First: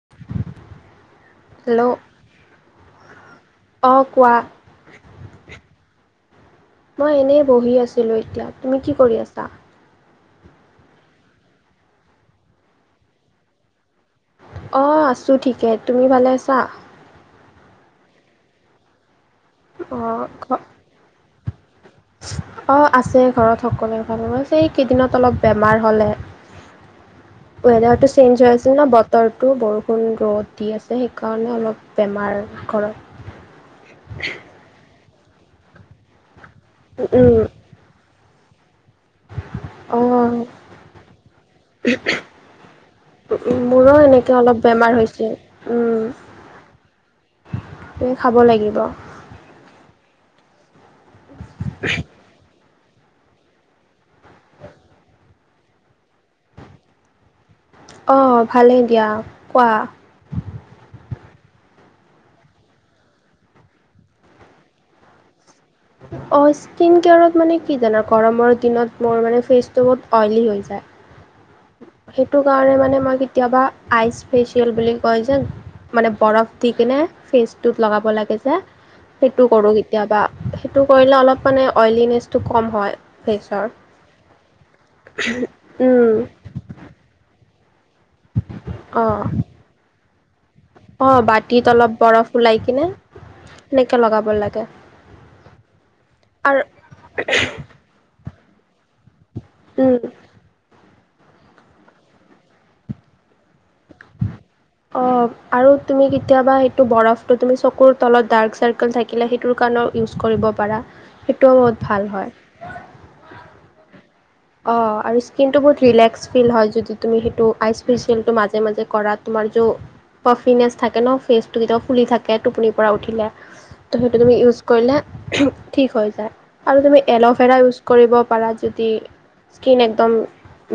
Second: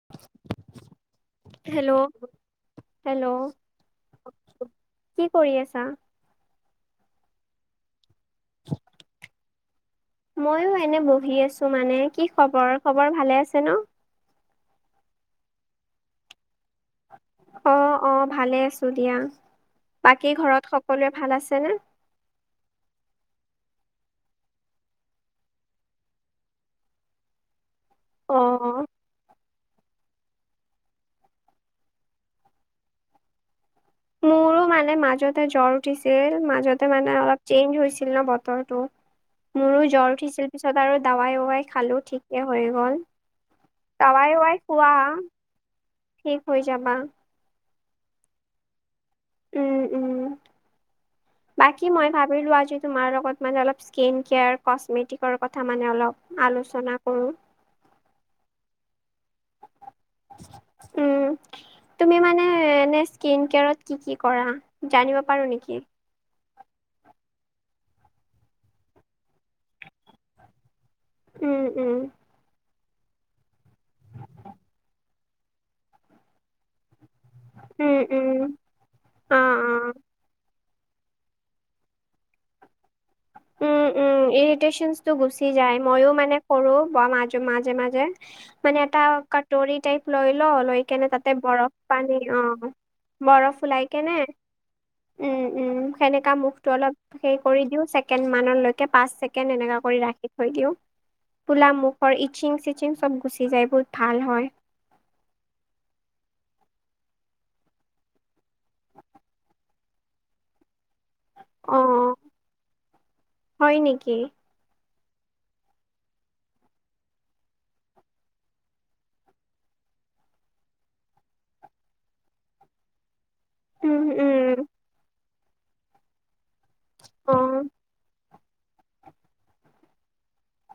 [inaudible] Hello, hello অঁ কোৱা কি কৰি আছা? মই এনেই বহি আছিলোঁ এতিয়া। তুমি কি কৰি আছা? ময়ো এনে বহি আছোঁ মানে। কি খবৰ, খবৰ ভালে আছে ন'? অ' আছোঁ ঠিকে। তুমি ভালে আছা? অ', অ' ভালে আছোঁ দিয়া। অঁ বাকী ঘৰত সকলোৱে ভাল আছে ন'? অ' আছে ঘৰত সকলোৰে ভালে, মই কৈছি এই কেইদিনত অলপ বেমাৰ হ'লে। [inaudible] ৱেইদাৰটো অ চেঞ্জ হৈ আছিল ন' বতৰটো বৰষু কোন ৰ'দ দি আছে সেইকাৰণে অলপ বেমাৰ ঘৰত মোৰো মানে মাজতে জ্বৰ উঠিছিল মাজতে মানে উম অলপ চেঞ্জ হৈছিল ন ব তটো মোৰো জ্বৰ অঁ উঠিছিল পিছত আৰু দাৱাই ৱাই খালো ঠিকে হৈ গ'ল মোৰো তাৱাই এনেকৈ অলপ ৱাই খোৱা বেমাৰ হৈছিল ঠিক হৈ যাবা খাব লাগিব উম উম বাকী মই ভাবিলো আজি তোমাৰ লগত ম অল স্ কেয় কে কথা মানে অল আলোচনা কৰো অঁ ভালেই দিয়া কোৱা উম তুমি মানে এনে স্কিন কেয়াৰত কি কি কৰা জানিব পাৰো নেকি অ স্কিন কেয়াৰত মানে কি জানো গৰমৰ দিনত মোৰ মানে ফেচটো বহুত অইলী হৈ যায় উম, উম, সেইটো কাৰণে মানে মই কেতিয়াবা আইচ ফেচিয়েল বুলি কয় যে মানে বৰফ দিিক নে ফেচ ত উম, লগাব উম, লাগে যে অ', সেইটো কৰো অ', কেতিয়াবা সেইটো কৰিলে অলপ মানে অইলিনেচটো কম হয় ফেচৰ উম উম ইৰিটেশচনচটো গুচি যায় মইো উম মানে সৰু মাজ মাজে মাজে মানে এটা অঁ কাটৰিী টাইপ লৈ ল ল কেনে অঁ তাতে বাতিত বৰফ অলপ পানী বৰফ অ ওলাই কিনে বৰফ ওলাই সেনেকৈ কেনে লগাব লাগে উম উম সেনেকা আৰু মুখটো অলপ সে কৰি দিও চ ড মানলৈকে পচ ছেকেণ্ড এনেকা উম, কৰি ৰাখি থ দিও ফুলা মুখৰ ইচিং চিচিং চব গুচি যায় বহুত ভাল হয় অ আৰু তুমি কেতিয়াবা সেইটো বৰফটো তুি চকুৰ তলতক চাৰ্ থ থাকিলে সেইটোৰ কাৰণেও ইউজ কৰিব পাৰা সেইটোও বহুত ভাল অ', হয় হয় নেকি অ স্কিনটো বহুত ফ হয় য তুমি সেইই ফেচিয়টো মাজে মাজে কৰা তোমাৰ পাৰ্ফিনেছ থাকে ন ফেচটো কেতিয়াও ফুলি থাকে টোপনিৰ পৰা উঠিলে ত' উম, সেইটো তুমি উম। ইউজ কৰিলে ঠিক হৈ যায় আৰু তুমি অ এল'ভেৰা ইউজ কৰিব পৰাাৰা যদি স্কিন একদম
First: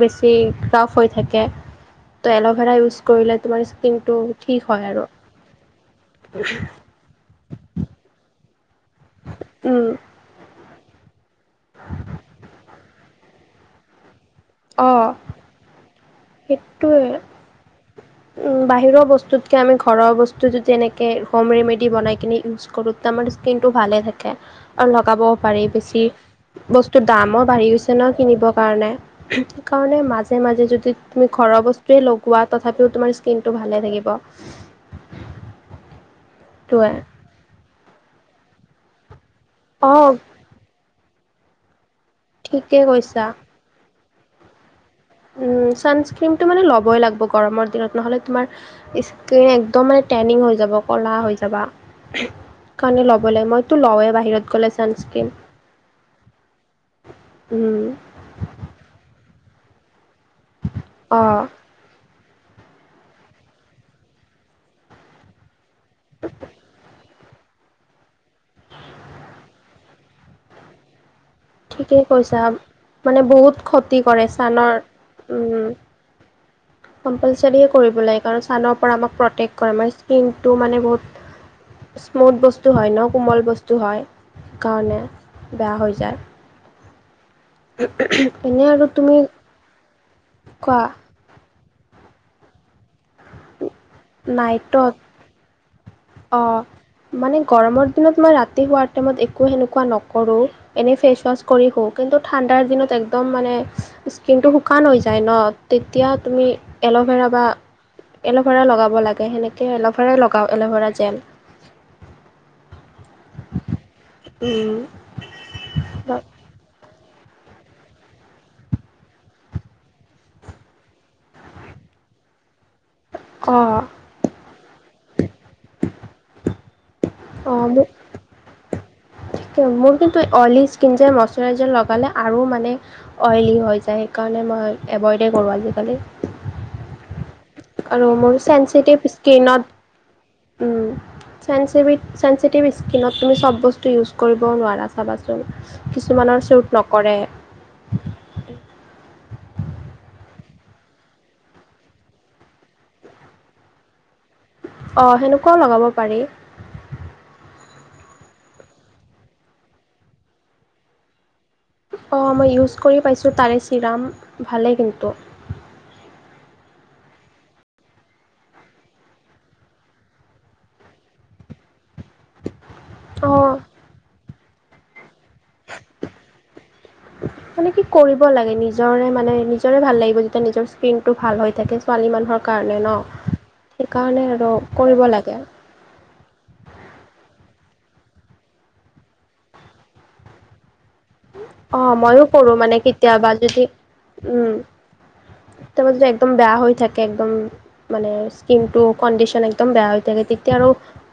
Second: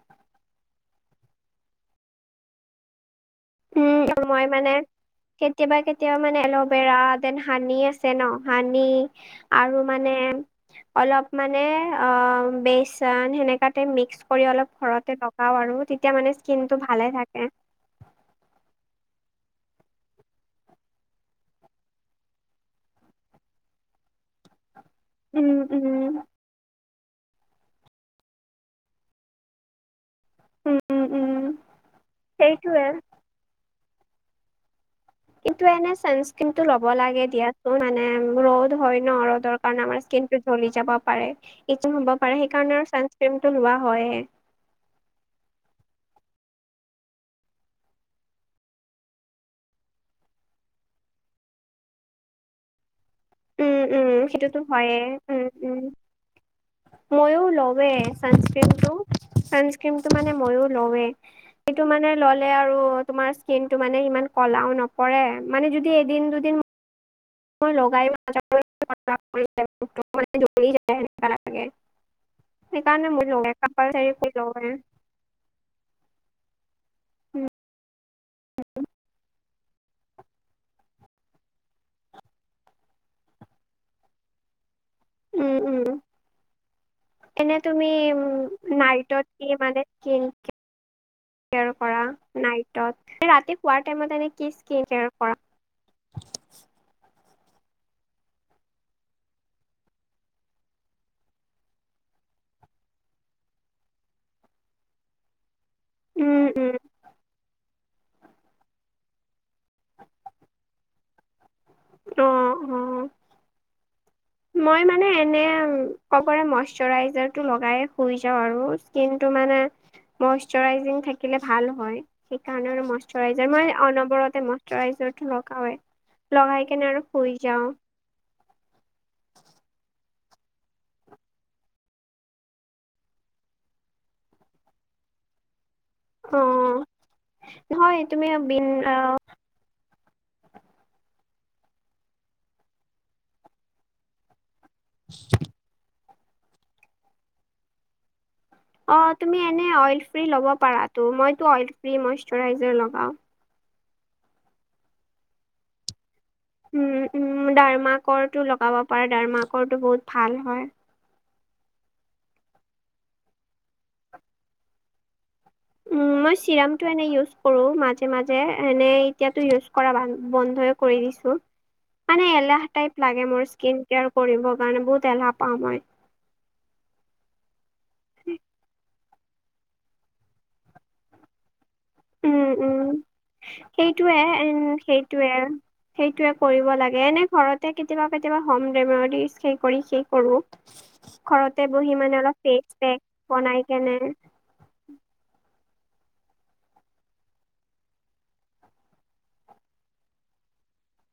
বেছি ৰাফ হৈ থাকে ত' এল'ভেৰা ইউজ কৰিলে তোমাৰ স্কিন টো উম মই মানে ঠিক হয় আৰু কেতিয়াবা কেতিয়াবা মানে এল'ভেৰা দেন হানি আছে ন হানি আৰু মানে অলপ মানে অ বেচন সেনেকাতে মিক্স কৰি অলপ অঁ ঘৰতে লগাও আৰু, তেতিয়া মানে স্কিন টো সেইটোৱে ভালে থাকে। বাহিৰৰ বস্তুতকৈ আমি ঘৰৰ বস্তু যদি এনেকৈ হোম ৰেমেডি বনাই কিনে ইউজ কৰোঁ আমাৰ স্কিন টো ভালে থাকে, আৰু লগাবও উম পাৰি উম বেছি। বস্তু দামো বাঢ়ি গৈছে ন কিনিবৰ কাৰণে, সেইকাৰণে মাজ মাজে মাজে উম যদি উম তুমি উম ঘ'ৰ বস্তুৱে লগোৱা সেইটোয়ে তথাপিও তোমাৰ স্কিনটো ভালে থাকিব। কিন্তু এনে ছানস্ক্ৰীম ল'ব সেইটোৱে লাগে দিয়াচোন, মানে ৰ'দ হয় ন' ৰ কাৰণে অ আমাৰ স্কিন টো জ্বলি যাব পাৰে, এইটো হ'ব পাৰে সেই ঠিকে কাৰণে আৰু কৈছা ছানস্ক্ৰীম টো লোৱা হয়ে। ছানস্ক্ৰীমটো মানে ল'বই লাগিব গৰমৰ দিনত নহ'লে তোমাৰ স্কিন একদম মানে টেনিং হৈ যাব কলা হৈ যাবা। কাৰণে ল'ব লাগে মইতো উম উম, লওঁৱেই বাহিৰত সেইটোটো গ'লে হয়ে ছানস্ক্ৰীম উম উম। ময়ও উম লৱে ছানস্ক্ৰীমটো, ছানস্ক্ৰিমটো মানে মইও লৱে। অ', এইটো মানে ললে আৰু তোমাৰ স্কিনটো মানে ইমান কলাও নপৰে, মানে যদি এদিন দুদিন ম লগাইও ঠিকেই কৈছা। মানে বহুত ক্ষতি কৰে ছালৰ [unintelligible] [inaudible] উম। [inaudible] কম্পালচাৰীয়ে কৰিব লাগে, কাৰণ সানৰ পৰা আমাক প্ৰটেক্ট কৰে আমাৰ স্কিনটো মানে বহুত স্মুথ বস্তু হয় ন' কোমল বস্তু হয়, সেই কাৰণে উম বেয়া উম হৈ যায়। এনে তুমি উ এনে আৰু তুমি নাইটত কি মান স্কিন কোৱা কেয়াৰ কৰা নাইটত, ৰাতি শুৱাৰ টাইমত এনে কি স্কিন নাইটত কেয়াৰ কৰা? অ' মানে গৰমৰ দিনত মই ৰাতি শোৱাৰ টাইমত একো সেনেকুৱা নকৰোঁ। এনেই ফেচ ৱাছ কৰি শো, কিন্তু ঠাণ্ডাৰ দিনত একদম মানে স্কিনটো শুকান হৈ যায় ন'। তেতিয়া উম তুমি উম এল'ভেৰা বা এল'ভেৰা লগাব লাগে সেনেকৈ। এতিয়া এল'ভেৰাই লগাওঁ এল'ভেৰা জেল। অ', অ',। মই মানে এনে ক'বৰে [unintelligible] ময়েশ্চাৰাইজাৰ লগাইয়ে শুই যাওঁ আৰু স্কিন টো মানে ময়েশ্চাৰাইজিং থাকিলে ভাল হয়, সেইকাৰণে মানে শ্চাৰইজাৰ মই অঁ অনবৰতে ময়েশ্চাৰাইজাৰ টো লগওে, লগাই কেনে আৰু শুই অঁ যাওঁ। মোৰ [inaudible] মোৰ কিন্তু অইলি স্কিন যে ময়েশ্চাৰাইজাৰটো লগালে আৰু মানে অইলি হৈ যায়, সেইকাৰণে মই এভইডেই কৰোঁ আজিকালি। অ' নহয় আৰু তুমি মোৰ বিন অ চেঞ্চিটিভ স্কিনত উম, চেঞ্চিভিত চেঞ্চিটিভ স্কিনত তুমি চ'ব বস্তু ইউজ কৰিব নোৱাৰা চাবাচোন, কিছুমানৰ ছুট নকৰে। অ' তুমি এনে অইল ফ্ৰী লব পাৰাটো, মইতো অইল ফ্ৰি ময়েশ্চাৰাইজাৰ লগাও। অ' সেনেকুৱাও লগাব পাৰি। উম উম, ডাৰ্মা কো টো লগাব পাৰা, ডাৰ্মা কো বহুত ভাল হয়। অ' মই ইউজ কৰি পাইছোঁ তাৰে চিৰাম, ভালেই কিন্তু। উম, মই চিৰামটো এনে ইউজ কৰো মাজে মাজে, এনে এতিয়াতো ইউজ কৰা বা বন্ধই কৰি দিছো, মানে এলাহ টাইপ লাগে মোৰ অঁ স্কিন কেয়াৰ কৰিবৰ কাৰণে বহুত এলাহ পাওঁ মই। মানে কি কৰিব লাগে নিজৰে মানে নিজৰে ভাল লাগিব যেতিয়া নিজৰ স্কিন টো ভাল হৈ থাকে। ছোৱালী মানুহৰ উম, কাৰণে উম, ন' সেইটোৱে সেইকাৰণে আৰু উম, কৰিব সেইটোৱে। লাগে। সেইটোৱে কৰিব লাগে, এনে ঘৰতে কেতিয়াবা কেতিয়াবা হোম ৰেমেডি সেই কৰি সেই কৰো। ঘৰতে অ বহি মানে মইয়ো অলপ কৰো মানে ফেচ পেক কেতিয়াবা যদি বনাই কেনে। তাৰপা যদি একদম বেয়া হৈ থাকে একদম মানে স্কিন টো কণ্ডিচন একদম বেয়া হৈ থাকে তেতিয়া আৰু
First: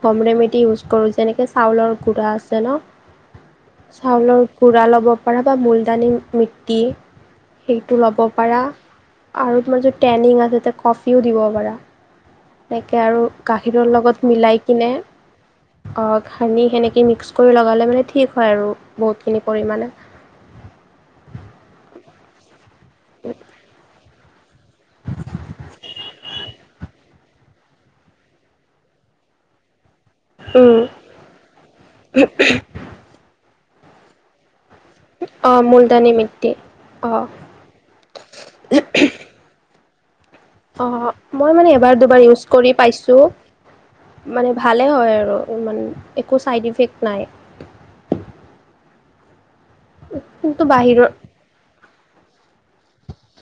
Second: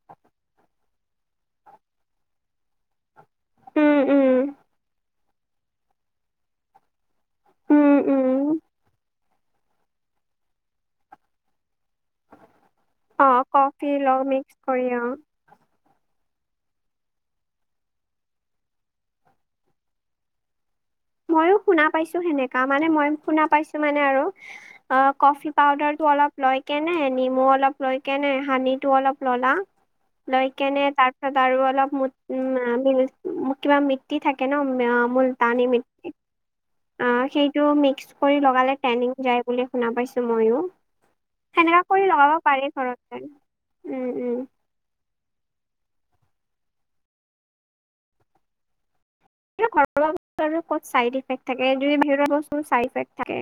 হোম ৰেমেডি ইউজ কৰো, যেনেকে চাউলৰ গুড়া আছে ন'। উম, উম। চাউলৰ গুৰা ল'ব পৰা বা মূলতানী মিট্টি উম, সেইটো ল'ব উম, পাৰা আৰু তোমাৰ যদি টেনিং আছে তে কফিও দিব পাৰা এনেকে আৰু অ', কফি গাখীৰৰ লগ লগত মিক্স মিলাই কৰি কিনে অ'। অ সানি সেনেকৈ মিক্স কৰি লগালে মানে ঠিক হয় আৰু বহুতখিনি পৰিমাণে ময়ো শুনা পাইছো সেনেকা মানে মই শুনা পাইছো মানে আৰু অ কফি পাউদাৰ টো অলপ লৈ কেনে নিমু অলপ লৈ কেনে হানিটো অলপ ললা [inaudible] লৈ উম, কেনে তাৰ পিছত আৰু অলপ ম কিবা মিট্টি থাকে ন অ মুলতানী মূলতানী মিটি মিট্টি অ সেইটো মিক্স কৰি লগালে টেনিং যায় বুলি শুনা পাইছো মই ও অ মই মানে এবাৰ দুবাৰ ইউজ কৰি পাইছো ঘৰতে উম উম মানে ভালে হয় আৰু ইমান একো ছাইড ইফেক্ট নাই এবিলাক ঘৰুৱা বস্তু আৰু কিন্তু ক'ত বাহিৰৰ চাইড ইফেক্ট থাকে যদি বাহিৰা বস্তু হয় ছাইড ইফেক্ট থাকে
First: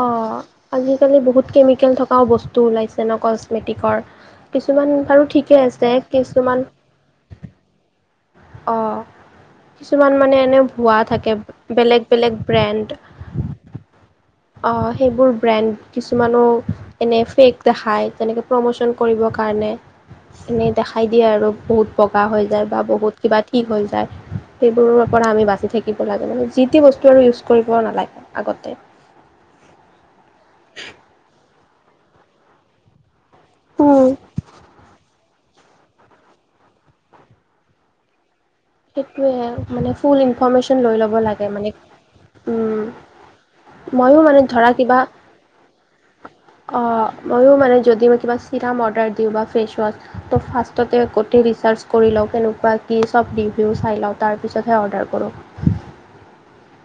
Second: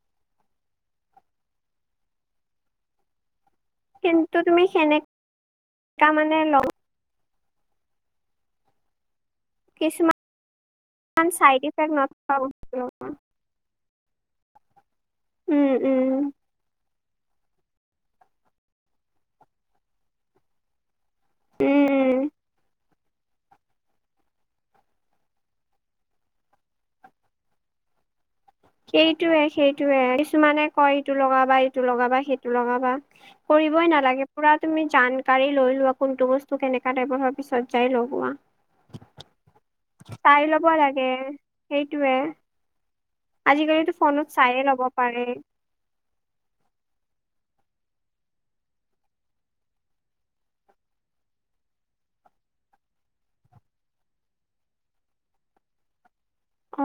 অ আজিকালি বহুত কেমিকেল থকাও বস্তু ওলাইছে ন ক মেটিকৰ কিন্তু তুমি কিছুমান সেনেকা বাৰু ঠিকেই আছে মানে লগ কিছুমান অ কিছুমান মানে এনেই ভুৱা থাকে চাইড ইফেক্ট বেলেগ বেলেগ নথকা বস্তু ব্ৰেণ্ড লগোৱা অ, সেইবোৰ উম ব্ৰেণ্ড কিছু উম কিছুমানো এনে ফেক দেখায় তেনেকে প্ৰমোচন কৰিবৰ কাৰণে। এনেই দেখাই দিয়ে আৰু বহুত উম বগা হৈ যায়, বা বহুত কিবা ঠিক হৈ যায়। সেইবোৰৰ পৰা আমি বাচি থাকিব লাগে, মানে যি তি বস্তু আৰু ইউজ কৰিব নালাগে আগতে। সেইটোয়ে-সেইটোয়ে কিছুমানে কয় ইটো লগাবা, ইটো লগাবা, সেইটো লগাবা। কৰিবই উম। নালাগে, পুৰা তুমি জান কাঢ়ি লৈ লোৱা কোনটো বস্তু কেনেকা টাইপৰ হোৱাৰ পিছত যায় লগুৱা। সেইটোৱে মানে ফুল ইনফৰমেশ্যন লৈ ল'ব লাগে মানে। সেইটোৱে উম, আজিকালিতো ময়ো ফোনত মানে চায়য়ে ধৰা ল'ব কিবা পাৰে। অ, ময়ো মানে যদি মই কিবা চিৰাম অৰ্ডাৰ দিওঁ বা ফেচ ৱাশছ ত' ফাৰ্ষ্টতে গোটেই ৰিচাৰ্চ কৰি লওঁ কেনেকুৱা কি চব ৰিভিউ চাই লওঁ তাৰপিছতহে অৰ্ডাৰ কৰোঁ। অ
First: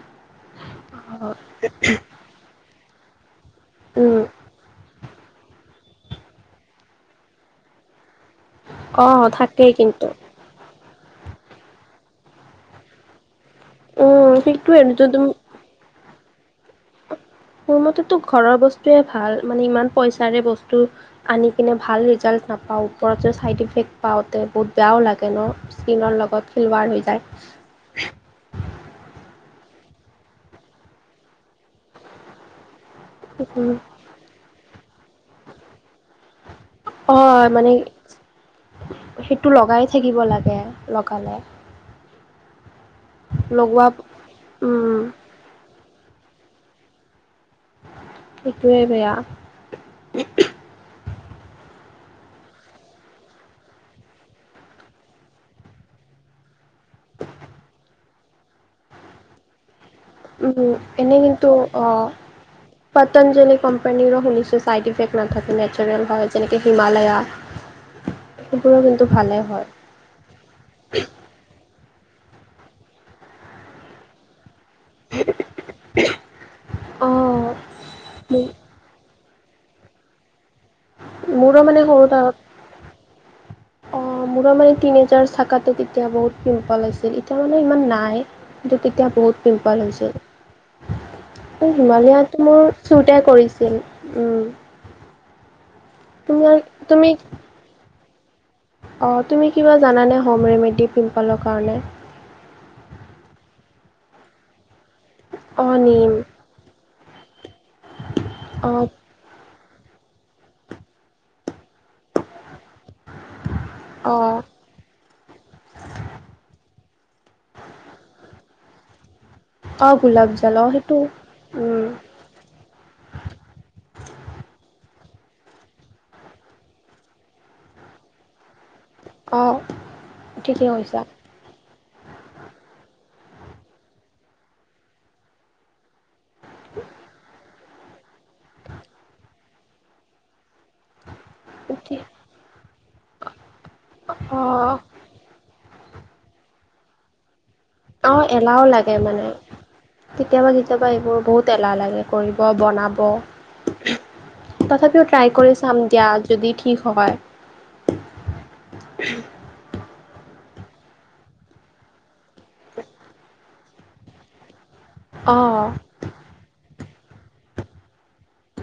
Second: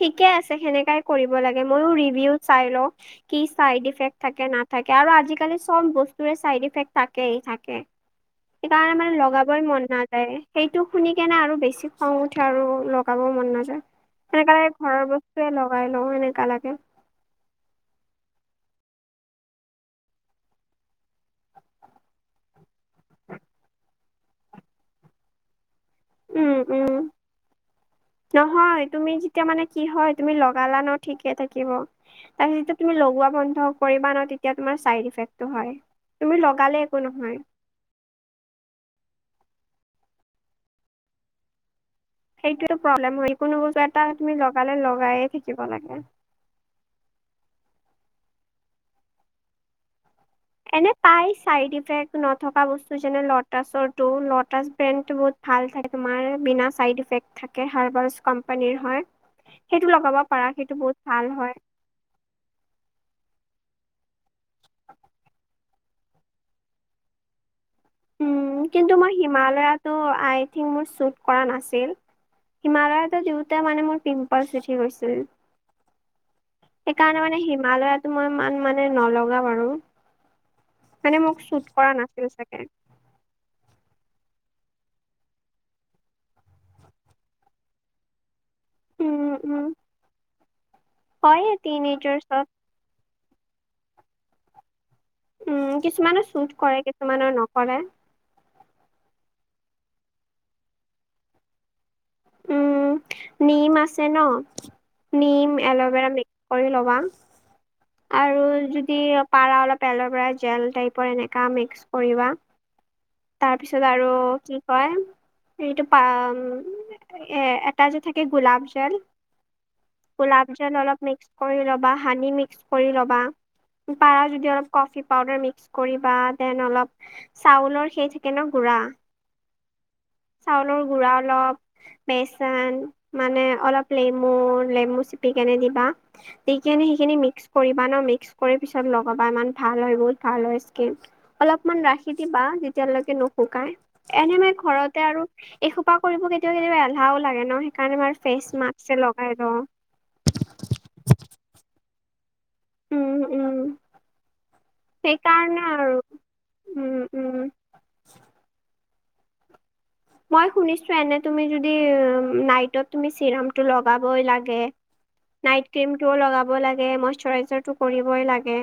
ঠিকে আছে, সেনেকাই কৰিব লাগে ময়ো ৰিভি চাই লও। কি চাইড উম, ইফেক্ট থাকে ন থাকে আৰু আজিকালি সব বস্তুে চাইড ইফেক্ট থাকেই থাকে। সেইকাৰণে অ' মানে লগাবই থাকেই মন কিন্তু। নাযায়। সেইটো শুনিকনে আৰু বেছি খং উঠে আৰু লগাবও মন নাযায়। উম, সেইনেকালে সেইটোয়ে ঘৰৰ যোনটো বস্তুৱয়ে লগাই লও এনেকা লাগে। মোৰ মতেতো ঘৰৰ বস্তুৱয়ে ভাল, মানে ইমান পইচাৰে বস্তু আনি কিনে ভাল ৰিজাল্ট নাপাওঁ ওপৰত যে ছাইড ইফেক্ট পাওঁতে বহুত বেয়াও লাগে ন। স্কিনৰ উম লগত খেলৱাৰ হৈ উম যায়। নহয় তুমি যেতিয়া মানে কি হয় তুমি লগালা ন ঠিকে থাকিব। তাৰপিছত তুমি লগোৱা বন্ধ কৰিবা ন, তেতিয়া তোমাৰ চাইদ এফেক্ট টো হয়। তুমি লগালেই হয়, মানে সেইটো লগাই থাকিব লাগে লগালে। সেইটো প্ৰব্লেম হয় কোনো বস্তু লগোৱা এটা তুমি লগালে উম, লগাই থাকিব লাগে। সেইটোৱেই বেয়া। এনে পাই ছাইড ইফেক্ট নথকা বস্তু যেনে লটাছৰটো, লটাছ ব্ৰেণ্ডটো বহুত ভাল থাকে তোমাৰ বিনা চাইড এফেক্ট থাকে, হাৰ্বেল কোম্পানীৰ হয়। সেইটো লগাব পাৰা উম, সেইটো বহুত এনেই ভাল কিন্তু হয়। পতঞ্জলি কোম্পানীৰো শুনিছো চাইড ইফেক্ট নাথাকে নেচাৰেল হয়, যেনেকে হিমালয়া। উম, সেইবোৰো কিন্তু মই ভালে হয়। হিমালয়ত ত' আই থিংক মোৰ শুট কৰা নাছিল। হিমালয়ত দিওঁতে মানে মোৰ পিম্পল হৈ গৈছিল। সেইকাৰণে মানে অঁ হিমালয়টো মই ইমান মানে নলগা বাৰু। মানে মোক মোৰো শ্বুট মানে কৰা নাছিল চাগে। অ, মোৰো মানে তিনি এজাৰ চখাতে তেতিয়া বহুত পিম্পল আছিল, এতিয়া মানে ইমান নাই। কিন্তু তেতিয়া উম বহুত উম পিম্পল হৈছিল, হয়ে হিমালয়টো টিনেজাৰ্চত মোৰ শ্বুটে কৰিছিল। উম, উম, কিছুমানে চোট কৰে কিছুমানৰ নকৰে। অ, তুমি কিবা জানে হোম ৰেমেডি পিম্পলৰ কাৰণে? উম নিম আছে ন, নিম অঁ এল'ভেৰা নিম মিক্স কৰি ল'বা। আৰু অঁ যদি পাৰা অলপ এলৰ পৰা জেল টাইপৰ এনেকা মিক্স। কৰিবা, তাৰপিছত আৰু অঁ কি? হয়, এইটো এ এটা যে থাকে গোলাপ জল। অঁ গোলাপ অঁ জল সেইটো অলপ মিক্স কৰি ল'বা, হানি মিক্স কৰি ল'বা। পাৰা যদি অলপ কফি পাউডাৰ মিক্স কৰিবা। দেন অলপ চাউলৰ সেই থাকে ন গুড়া, অঁ ঠিকেই চাউলৰ কৈছা গুড়া অলপ। বেচন মানে অলপ লেমু-লেমু চেপি কেনে দিবা। স কিনে সেইখিনি মিক্স কৰিবা ন' মিক্স কৰি পিছত লগাবা ইমান ভাল হয়, বহুত ভাল। অলপমান ৰাখি দিবা, যেতিয়ালৈকে নুশুকাই এনে মই অঁ ঘৰতে আৰু। এসোপা কৰিব কেতিয়াব-কেতিয়াবা এলাহাও লাগে ন' সেইকাৰণোৰ ফেচ মাস্ক লগাই লওঁ। কেতিয়াবা-কেতিয়াবা এইবোৰ বহুত এলাহ লাগে কৰিব বনাব। উম উম তথাপিও ট্ৰাই সেইকাৰণে কৰি চাম আৰু দিয়া, যদি ঠিক উম হয়। উম। মই শুনিছোঁ এনে তুমি যদি নাইটত তুমি চিৰামটো লগাবই লাগে। অ' নাইট কিৰিমটো লগাব লাগে, মইশ্বটোৰাইজাৰটো কৰিবই লাগে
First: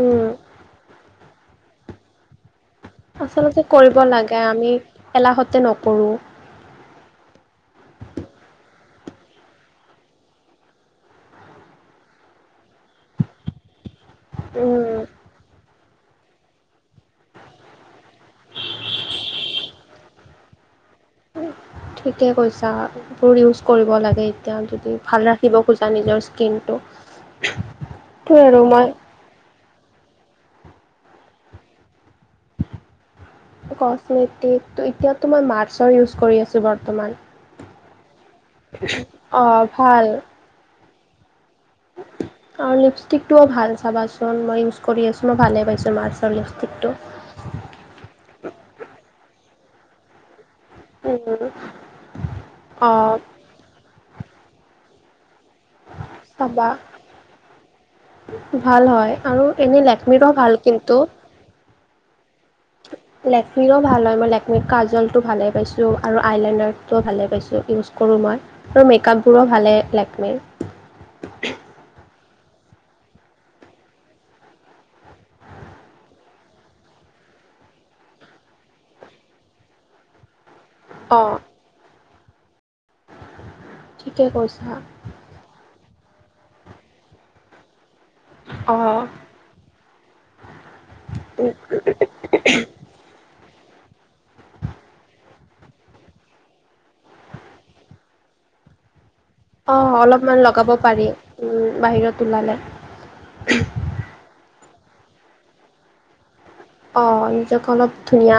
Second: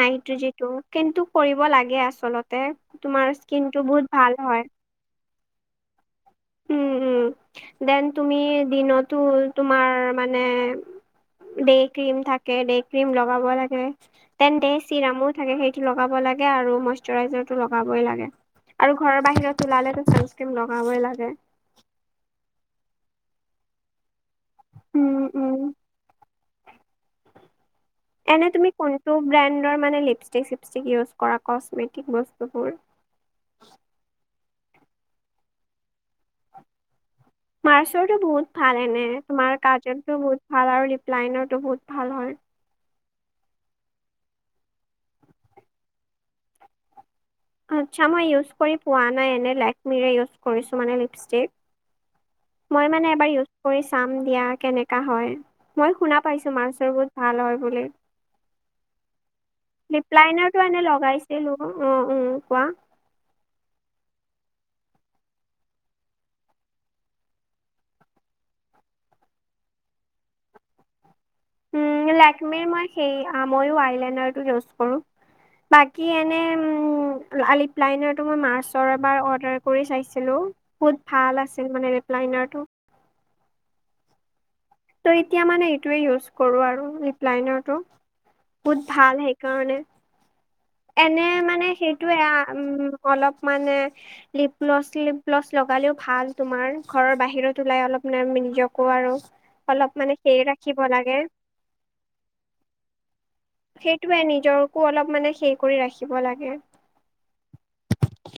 উম যিটো কিন্তু কৰিব লাগে আচলতে। তোমাৰ আচলতে স্কিনটো কৰিব বহুত ভাল লাগে, হয়। আমি এলাহতে নকৰোঁ। উম, উম, দেন তুমি দিনতো তোমাৰ মানে ডে, ক্ৰীম থাকে, ডে ক্ৰীম লগাব লাগে, তেন্তে উম চিৰামো থাকে সেইটো লগাব লাগে আৰু মইশ্বটোৰাইজাৰটো লগাবই লাগে। আৰু ঘৰৰ বাহিৰত ওলালেতো ছানস্ক্ৰীম লগাবই লাগে। ঠিকে কৈছা, এইবোৰ ইউজ কৰিব লাগে এতিয়া। উম ভাল উম। ৰাখিব খোজা নিজৰ স্কিনটো, সেইটোৱে আৰু মই টু ব্ৰেণ্ডৰ মানে লিপষ্টিক চিপষ্টিক ইউজ কৰা, কচমেটিক বস্তুবোৰ। কচমেটিক এতিয়াতো মই মাৰছৰ ইউজ কৰি আছোঁ বৰ্তমান। মাৰ্চৰতো বহুত ভাল এনে, তোমাৰ অ' ভাল। কাজলটো বহুত ভাল আৰু ৰিপলাইনৰো বহুত ভাল হয়। আৰু লিপষ্টিকটোও ভাল চাবাচোন, মই ইউজ কৰি আছোঁ, মই ভালেই পাইছোঁ মাৰ্চৰ লিপষ্টিকটো। আচ্ছা মই ইউজ কৰি পোৱা নাই এনে, লেকমিৰে ইউজ কৰিছোঁ মানে উম লিপষ্টিক। মই মানে অ' এবাৰ ইউজ কৰি চাম দিয়া, কেনেকা হয়, মই শুনাত পাইছোঁ চাবা মাৰছৰ বহুত ভাল হয় বুলি। ভাল হয় আৰু এনেই লেকমিৰোঁ ভাল কিন্তু। হেল্ল' অ' অ' কোৱা? লেকমিৰো ভাল হয়, মই লেকমিৰ কাজলটো ভালে পাইছোঁ আৰু আইলেনাৰটো ভালে পাইছোঁ ইউজ কৰোঁ মই, আৰু মেকআপবোৰো ভালে লেকমিৰ। উম, লেকমিৰ মই সেই আ, ময়ো আইলেনাৰটো ইউজ কৰোঁ। বাকী এনে আলিপলাইনৰটো মই মাৰ্চৰ এবাৰ অৰ্ডাৰ কৰি চাইছিলো। বহুত অ ভাল আছিল মানে ৰিপ্লাইনাৰটো। ঠিকে কৈছা। ত' এতিয়া মানে এইটোয়ে ইউজ কৰোঁ আৰু লিপলাইনাৰটো অ বহুত ভাল। সেইকাৰণে, এনে মানে সেইটোয়ে উ, অলপ মানে লিপলছ লিপলছ লগালেও ভাল, তোমাৰ ঘৰৰ বাহিৰত ওলাই অলপ ন' নিজকো আৰু অ' অলপ মানে অলপমান সেই লগাব ৰাখিব পাৰি, লাগে। উ, বাহিৰত ওলালে। সেইটোয়ে, নিজৰকো অলপ মানে সেই কৰি ৰাখিব লাগে। অ' নিজকে অলপ ধুনীয়া